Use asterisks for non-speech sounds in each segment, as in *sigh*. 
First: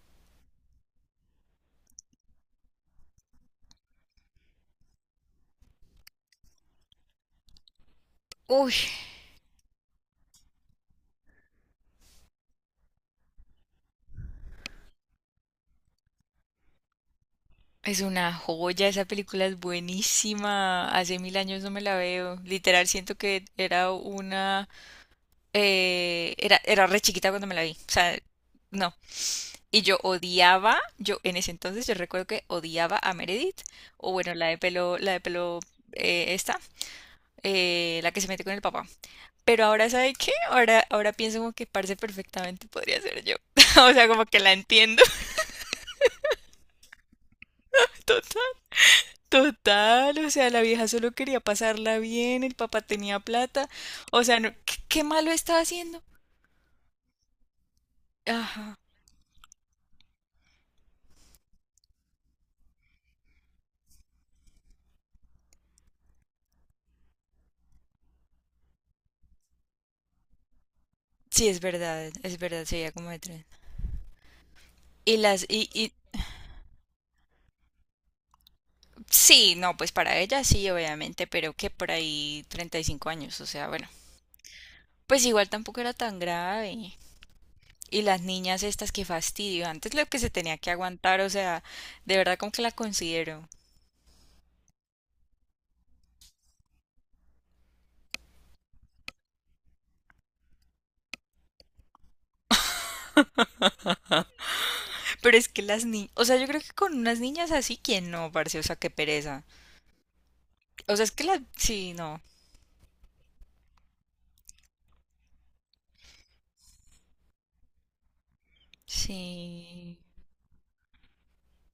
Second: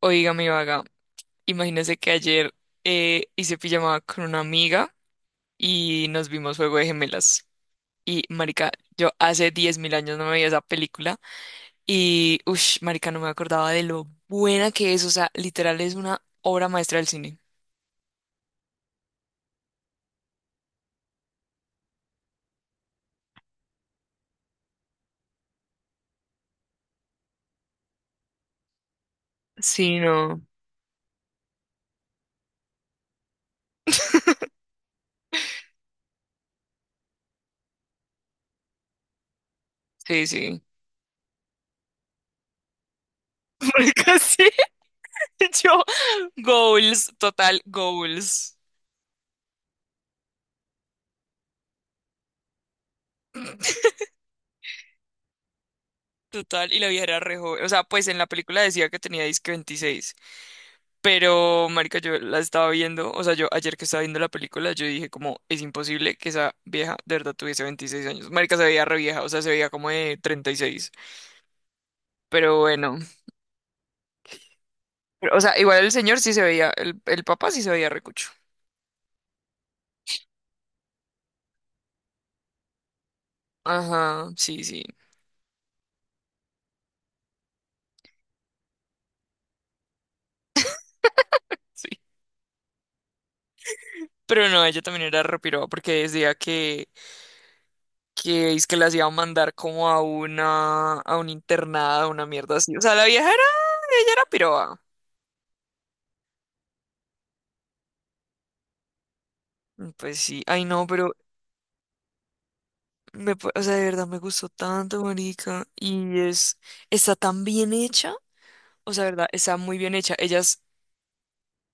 Oiga, mi vaga, imagínese que ayer hice pijamada con una amiga y nos vimos Juego de Gemelas. Y, marica, Uy, yo hace 10.000 años no veía esa película y, uff, marica, no me acordaba de lo buena que es. O sea, literal es una obra maestra del cine. es una joya, esa película es buenísima. Hace mil años no me la veo. Literal, siento que era una era re chiquita cuando me la vi. O sea, no. Y yo Sí, no. odiaba, yo en ese entonces yo recuerdo que odiaba a Meredith, o bueno, la de pelo, esta, la que se mete con el papá. Pero ahora, ¿sabe Sí, qué? sí. Ahora pienso como que parce perfectamente podría ser yo. *laughs* *laughs* O sea, Marica, como que sí. la entiendo. Yo, *laughs* goals. Total, o sea, la vieja solo quería pasarla bien, el papá tenía plata, o sea, ¿qué malo estaba haciendo. Total, y la vieja era re joven. O sea, pues en la película Ajá, decía que tenía disque 26. Pero, marica, yo la estaba viendo, o sea, yo ayer que estaba viendo la película, yo dije como, es imposible que esa vieja de verdad tuviese 26 años. Marica, se veía re vieja, o sea, se veía como de 36. sí, es Pero verdad, sería bueno, como de tren. Y pero, o las, sea, y, igual el y, señor sí se veía, el papá sí se veía recucho. sí, no, pues para ella sí, obviamente, pero que por ahí 35 años, o sea, bueno, Ajá, sí, sí, pues igual tampoco era tan grave. Y las niñas estas, que fastidio, antes lo que se tenía que aguantar, o sea, sí. de verdad como que la considero. Pero no, ella también era repiroba porque decía que es que las iba a mandar como a una, a un internado, una mierda así. O sea, la vieja era, ella era piroba. Pero es que las niñas, o sea, yo creo que con unas niñas así, ¿quién no, parce? O sea, qué pereza. Pues sí, ay no, O sea, es pero que la... Sí, no. O sea, de verdad me gustó tanto, marica. Y es, está tan bien hecha. O sea, de verdad, está muy bien Sí. hecha. Ellas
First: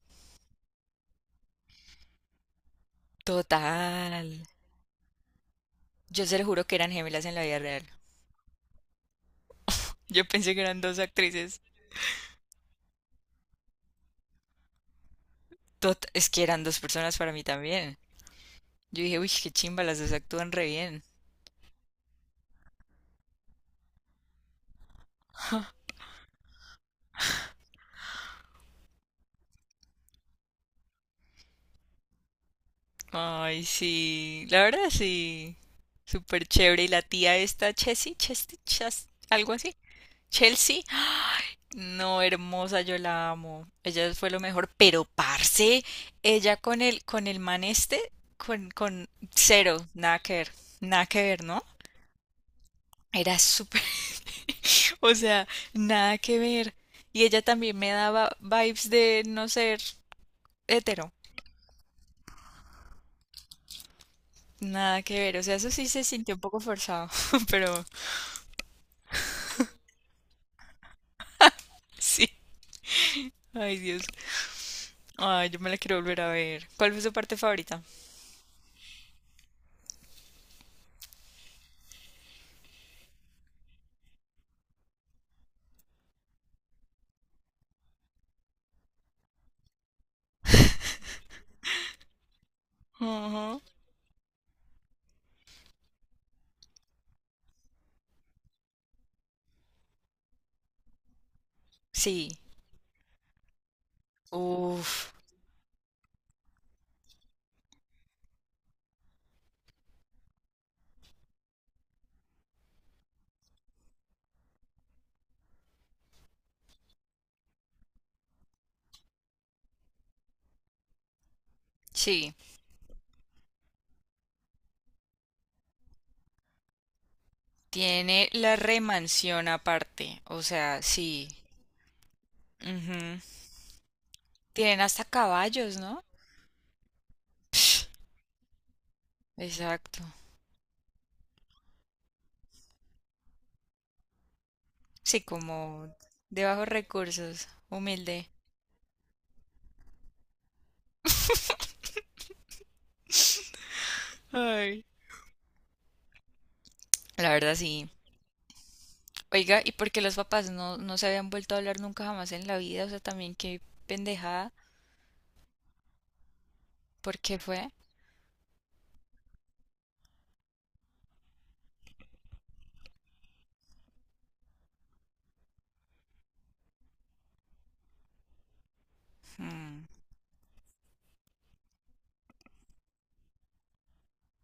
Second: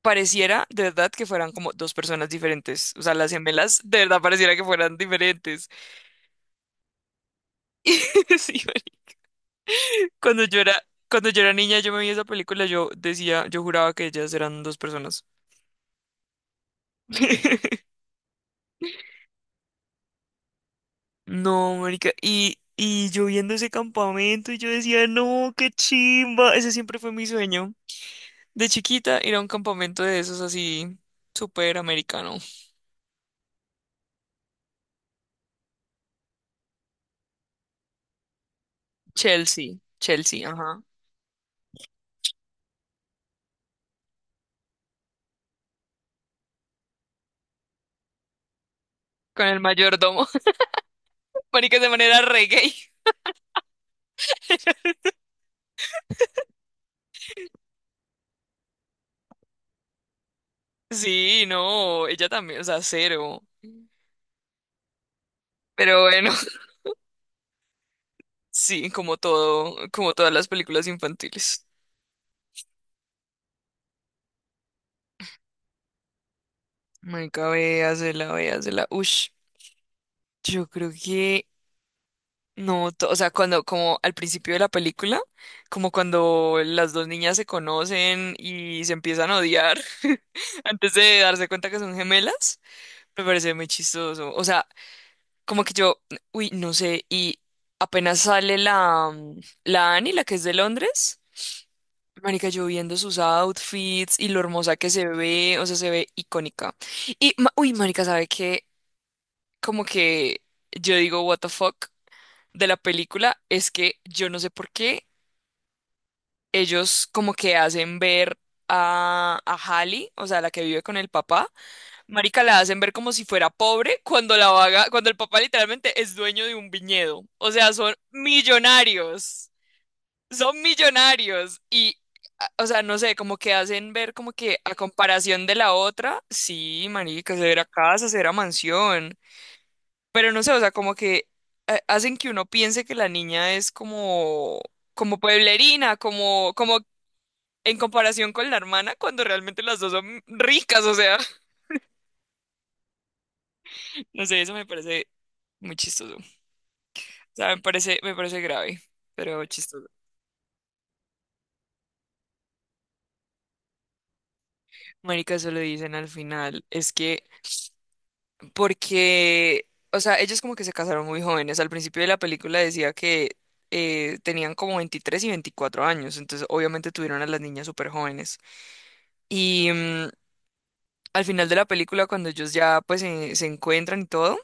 pareciera, de verdad, que fueran como dos personas diferentes. O sea, las gemelas, de verdad, Total. pareciera que fueran diferentes. Yo se lo juro que eran gemelas en la vida real. *laughs* Sí, marica. Yo Cuando pensé yo que era, eran dos cuando yo era actrices. niña, yo me vi esa película, yo decía, yo juraba que ellas eran dos personas. Es que eran dos personas para mí *laughs* también. Yo dije, uy, qué chimba, las dos actúan re bien. No, marica. Y yo viendo ese campamento, y yo decía, no, qué chimba. Ese siempre fue mi sueño. De chiquita ir a un campamento de esos así, súper americano. Ay, sí. La verdad, sí. Súper chévere. Y la tía esta, Chessy, Chesty, Chas, algo así. Chelsea, Chelsea, ajá. Chelsea, ay, no, hermosa, yo la amo. Ella fue lo mejor, pero parce, ella con el man este, con Con el cero, nada mayordomo. que ver, *laughs* nada que ver, ¿no? Marica, de manera reggae. Era súper, *laughs* *laughs* o sea, nada que ver. Y ella también me daba vibes de no ser hetero, Sí, no, ella también, o sea, cero. nada que ver. O sea, eso sí Pero se bueno, sintió un poco *laughs* forzado, *laughs* pero sí, como todo, como todas las películas infantiles. sí. Ay, Dios. Ay, yo me la quiero volver a ver. ¿Cuál fue su parte Marica, favorita? véasela, véasela. Ush, yo creo que no, o sea, cuando, como al principio de la película, como cuando las dos niñas se conocen y se empiezan a odiar *laughs* antes de darse cuenta que son gemelas, me parece Ajá. muy chistoso. O sea, como que yo, uy, no sé, y apenas sale la Annie, la que es de Londres, Sí. marica, yo viendo sus outfits y lo hermosa que se Uf. ve, o sea, se ve icónica. Uy, marica, ¿sabe qué? Como que yo digo, what the fuck de la película es que yo no sé por qué ellos como que hacen ver a Hallie, o sea, la que vive con el papá. Sí, Marica, la hacen ver como si fuera pobre cuando la vaga, cuando el papá literalmente es dueño de un viñedo. O sea, tiene la remansión aparte, o son sea, sí. millonarios y o sea, no Ujú. sé, como que hacen ver como que a Tienen hasta comparación de la caballos, ¿no? otra, sí, marica, se *sniffs* verá Psh, casa, se verá mansión. exacto. Pero no sé, o sea, como que hacen que uno piense que la niña es como Sí, como pueblerina, de como, bajos como recursos, en humilde. comparación con la hermana, cuando realmente las dos son ricas, o sea, *laughs* no sé, eso me Ay. parece muy chistoso. O La sea, verdad, sí. Me parece grave, pero Oiga, ¿y chistoso. por qué los papás no, no se habían vuelto a hablar nunca jamás en la vida? O sea, también qué pendejada. Marica, eso lo dicen al final, es ¿Por que qué fue? porque, o sea, ellos como que se casaron muy jóvenes. Al principio de la película decía que tenían como 23 y 24 años, entonces obviamente tuvieron a las niñas súper jóvenes. Y, Mm. mm, al final de la película, cuando ellos ya pues se encuentran y todo,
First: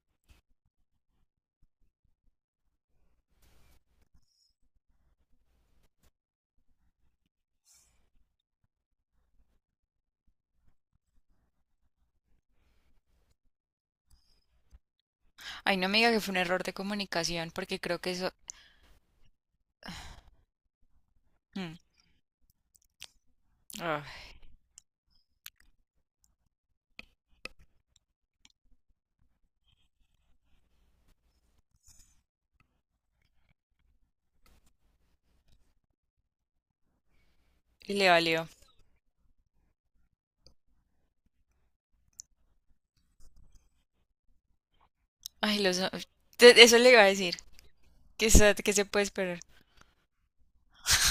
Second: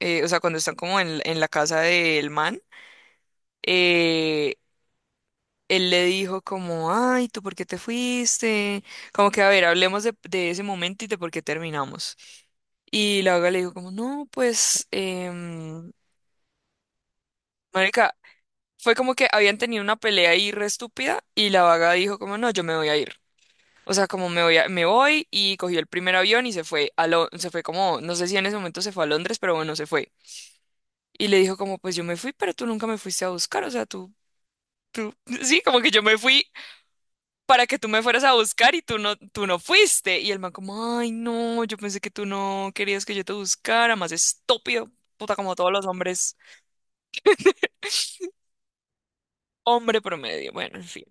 o sea, cuando están como en la casa del man, eh, él le dijo como, ay, ¿tú por qué te fuiste? Como que, a ver, hablemos de ese momento y de por qué terminamos. Y la Vaga le dijo como, no, pues, Ay, no me diga que fue un error de comunicación, porque creo que marica, eso... fue como que habían tenido una pelea ahí re estúpida y la Mm. vaga dijo como, no, yo me voy a ir. O Ah, sea, como me voy, me voy, y cogió el primer avión y se fue se fue como, no sé si en ese momento se fue a Londres, pero bueno, se fue. Y le dijo como, pues yo me fui, pero tú nunca me fuiste a buscar, o sea, tú, *laughs* sí, como que yo me fui para que tú y me le fueras a valió. buscar y tú no fuiste. Y el man como, ay, no, yo pensé que tú no querías que yo te buscara. Más estúpido, puta, como Ay, todos los... los hombres, Eso le iba a decir. ¿Qué se puede esperar? hombre promedio, bueno, en fin.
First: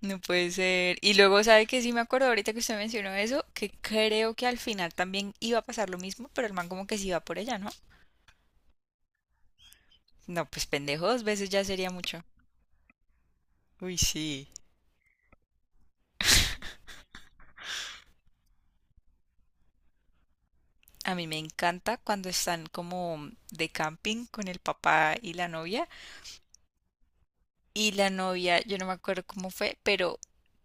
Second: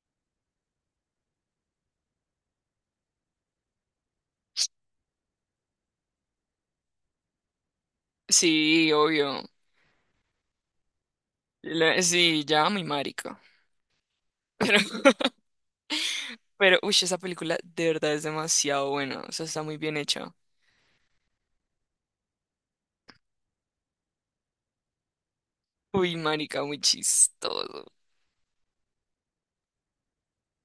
No puede ser. Y luego, ¿sabe que Sí me acuerdo ahorita que usted mencionó eso, que creo que al final también iba a pasar lo mismo, pero el man como que sí iba por ella, ¿no? Sí, obvio. No, pues pendejo, dos veces ya sería mucho. Sí, ya, mi marica. Uy, sí. *laughs* Pero, uy, esa película de verdad es demasiado buena. O sea, está muy bien hecha. A mí me encanta cuando están como de camping con el papá y la novia. Uy, marica, muy chistoso. Y la novia, yo no me acuerdo cómo fue, pero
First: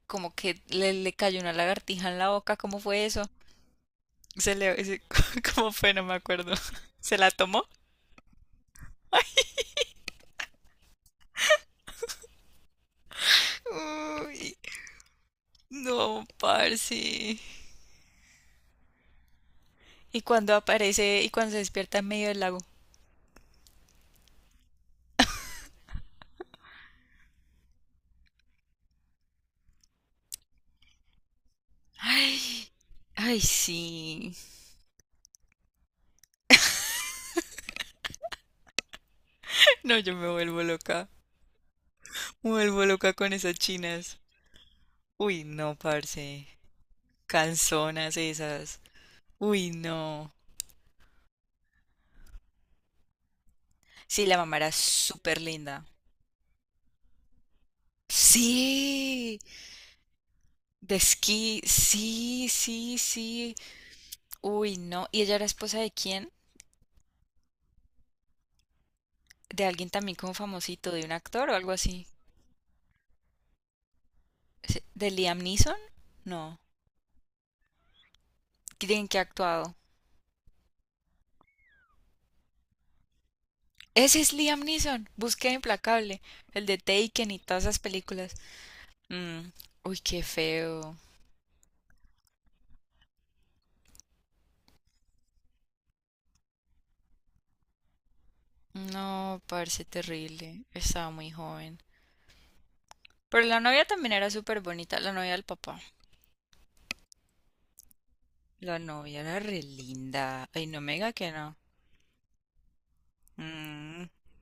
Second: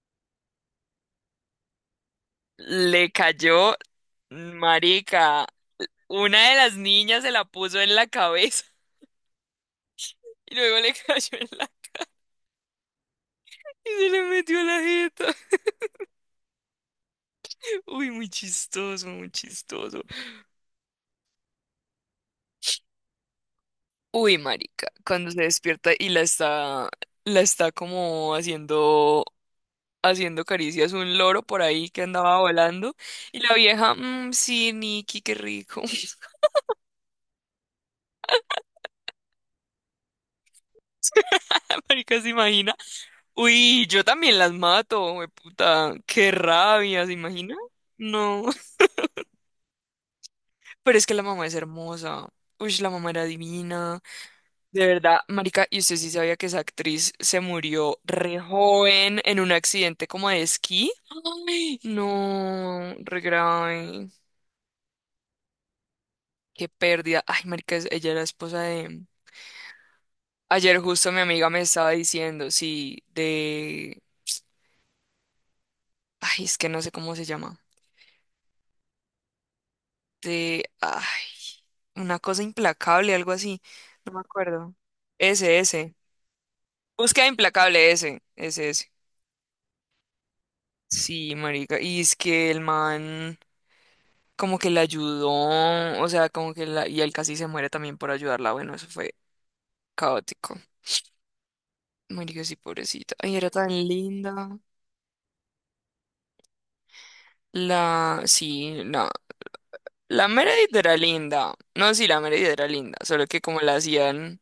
como que le cayó una lagartija en la boca. ¿Cómo fue Le eso? cayó, Se le, se- marica. *laughs* ¿Cómo fue? No me Una acuerdo. de las *laughs* ¿Se niñas la se la tomó? puso en la cabeza *laughs* y luego le cayó en la... Y se le Uy, metió en la jeta. no, parce. *laughs* Uy, muy chistoso, muy chistoso. Y cuando aparece y cuando se despierta en medio del lago. Uy, marica, cuando se despierta y la está como haciendo caricias un loro por ahí que andaba Ay, volando. ay, Y la vieja, "Mm, sí. sí, Nikki, qué rico". *laughs* *laughs* No, yo me vuelvo loca. *laughs* Marica, ¿se Me imagina? vuelvo loca con esas Uy, yo chinas. también las mato, we Uy, no, puta. Qué parce. rabia, ¿se imagina? Canzonas No, esas. *laughs* Uy, no. pero es que la mamá es hermosa. Uy, la mamá era divina. Sí, la mamá era De verdad, súper marica, y linda. usted sí sabía que esa actriz se murió re joven Sí, en un accidente como de esquí. de esquí, Ay, sí, no, sí, re sí. grave. Uy, no. ¿Y ella era esposa de quién? Qué pérdida. Ay, marica, ella era esposa de... De alguien también como Ayer famosito, de justo un mi amiga actor o me algo estaba así. diciendo, sí, de... ¿De Liam Neeson? Ay, es No. que no sé cómo se llama. ¿Quién que ha actuado? De, ay, una cosa implacable, algo así, no me Ese es Liam acuerdo. Neeson. Búsqueda Ese, ese. implacable. El de Búsqueda Taken y todas esas implacable, ese, películas. ese, ese. Mm, uy, qué feo. Sí, marica, y es que el man como que la ayudó, o sea, como que y él casi se muere también por ayudarla. Bueno, eso fue No, parece caótico. terrible. Estaba muy joven. Marica, sí, pobrecita. Ay, Pero era la tan novia también era linda. súper bonita. La novia del papá. La, La sí, no. novia era re La linda. Ay, Meredith no me era diga que linda. no. No, sí, la Meredith era linda, solo que como la Mm, hacían.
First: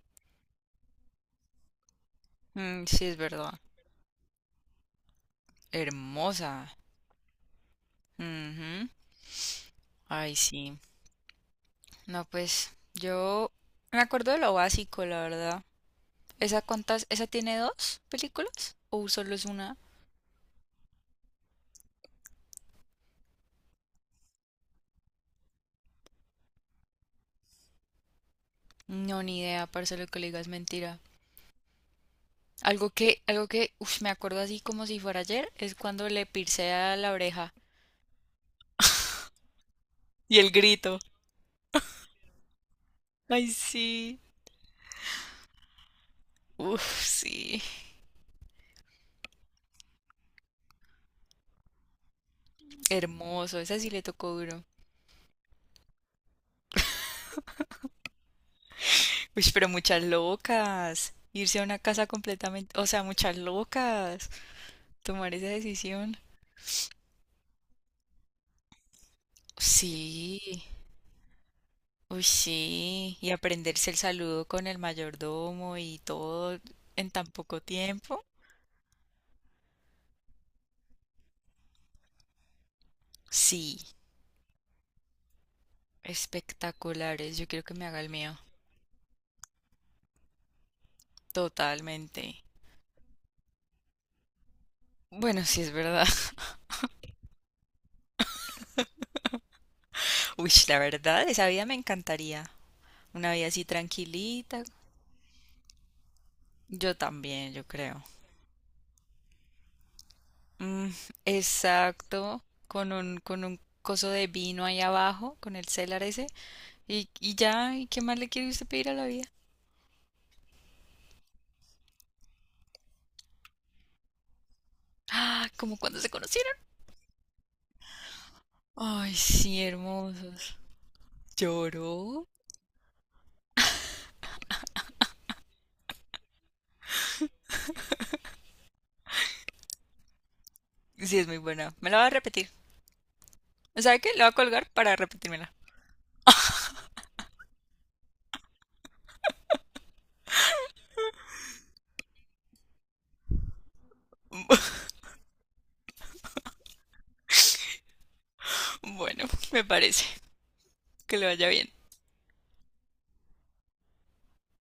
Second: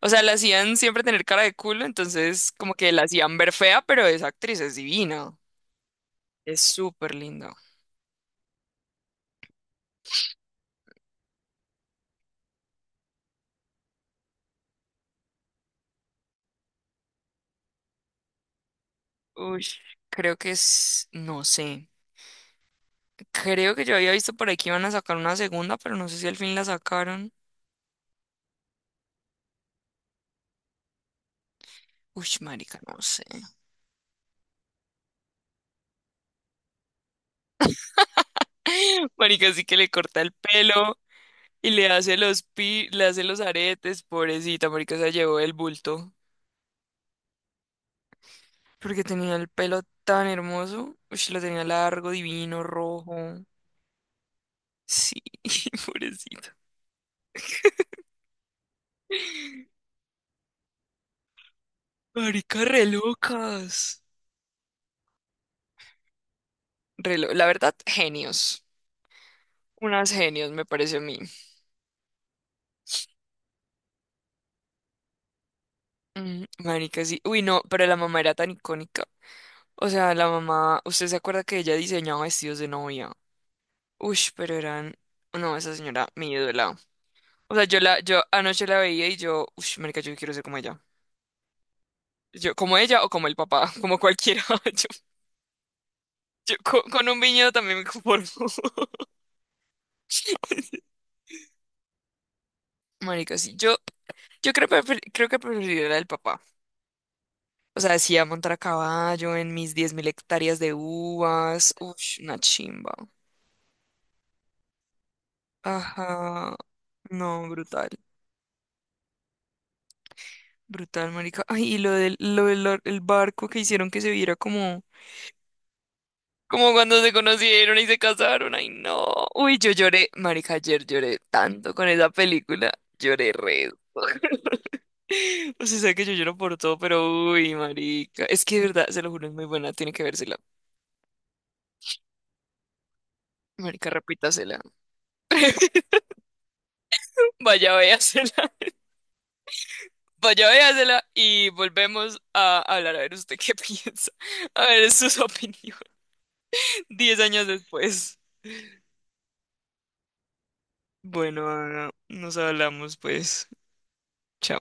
O sea, la hacían siempre tener cara de culo, entonces como mm, que la sí, es hacían ver verdad. fea, pero esa actriz es divina. Es Hermosa. súper linda. Ujú. Ay, sí. No, pues yo me acuerdo de lo básico, la verdad. ¿Esa cuántas? ¿Esa tiene dos películas? ¿O solo es Uy, una? creo que es, no sé. Creo que yo había visto por ahí que iban a sacar una segunda, pero no sé si al fin la sacaron. No, ni idea, parce, lo que le digas es mentira. Uy, marica, Algo no que, sé. algo que, uf, me acuerdo así como si fuera ayer, es cuando le pircea la oreja *laughs* Marica, sí que le corta el y el pelo grito. y le hace los Ay, aretes, sí. pobrecita, marica, se llevó el bulto. Uf, sí. Porque tenía el pelo tan hermoso. Uy, lo tenía largo, divino, rojo. Hermoso, esa sí le tocó duro. Sí, *laughs* pobrecito. Uy, pero muchas locas. Irse a una casa Marica, completamente, re o sea, muchas locas. locas. Tomar esa decisión. La verdad, genios. Unas genios, Sí. me parece a mí. Uy, sí. Y aprenderse el saludo con el mayordomo y Mm, todo marica, en sí. tan Uy, no, poco pero la mamá tiempo. era tan icónica. O sea, la mamá, ¿usted se acuerda que ella diseñaba vestidos de novia? Sí. Uy, pero eran. No, esa señora, mi ídola. Espectaculares, yo O sea, quiero que yo me la, haga el yo mío. anoche la veía y yo, uy, marica, yo quiero ser como ella. Totalmente. Yo, como ella o como el papá, como cualquiera. *laughs* Bueno, sí es verdad. *laughs* Yo con un viñedo también me conformo. Uy, la *laughs* verdad, esa vida me encantaría. Una Marica, vida sí. así Yo tranquilita. creo, creo que preferiría la del papá. Yo también, yo O sea, creo. decía montar a caballo en mis 10.000 hectáreas de Mm, uvas. Ush, una exacto. chimba. Con un coso de vino ahí abajo, con el celar ese. Ajá. Y No, ya, brutal. ¿y qué más le quiere usted pedir a la vida? Brutal, marica. Ay, y lo del el barco que hicieron que se viera como... Ah, como cuando se conocieron. Como cuando se conocieron y se casaron. Ay, no. Ay, Uy, sí, yo lloré. Marica, hermosos. ayer lloré tanto con esa ¿Lloró? película. Lloré re. *laughs* O sea, sabe que yo lloro por todo, pero uy, marica. Es que de verdad, se lo juro, es muy buena. Tiene que vérsela. Sí, es muy buena. Me la va a repetir. Marica, ¿Sabe qué? La voy a repítasela. colgar para repetírmela. *laughs* Vaya, véasela. Vaya, véasela y volvemos a hablar. A ver usted qué *laughs* piensa. A ver sus *laughs* opiniones. 10 años después. Bueno, *laughs* me parece. Que le Bueno, vaya bien. Ana, nos hablamos pues. Chao.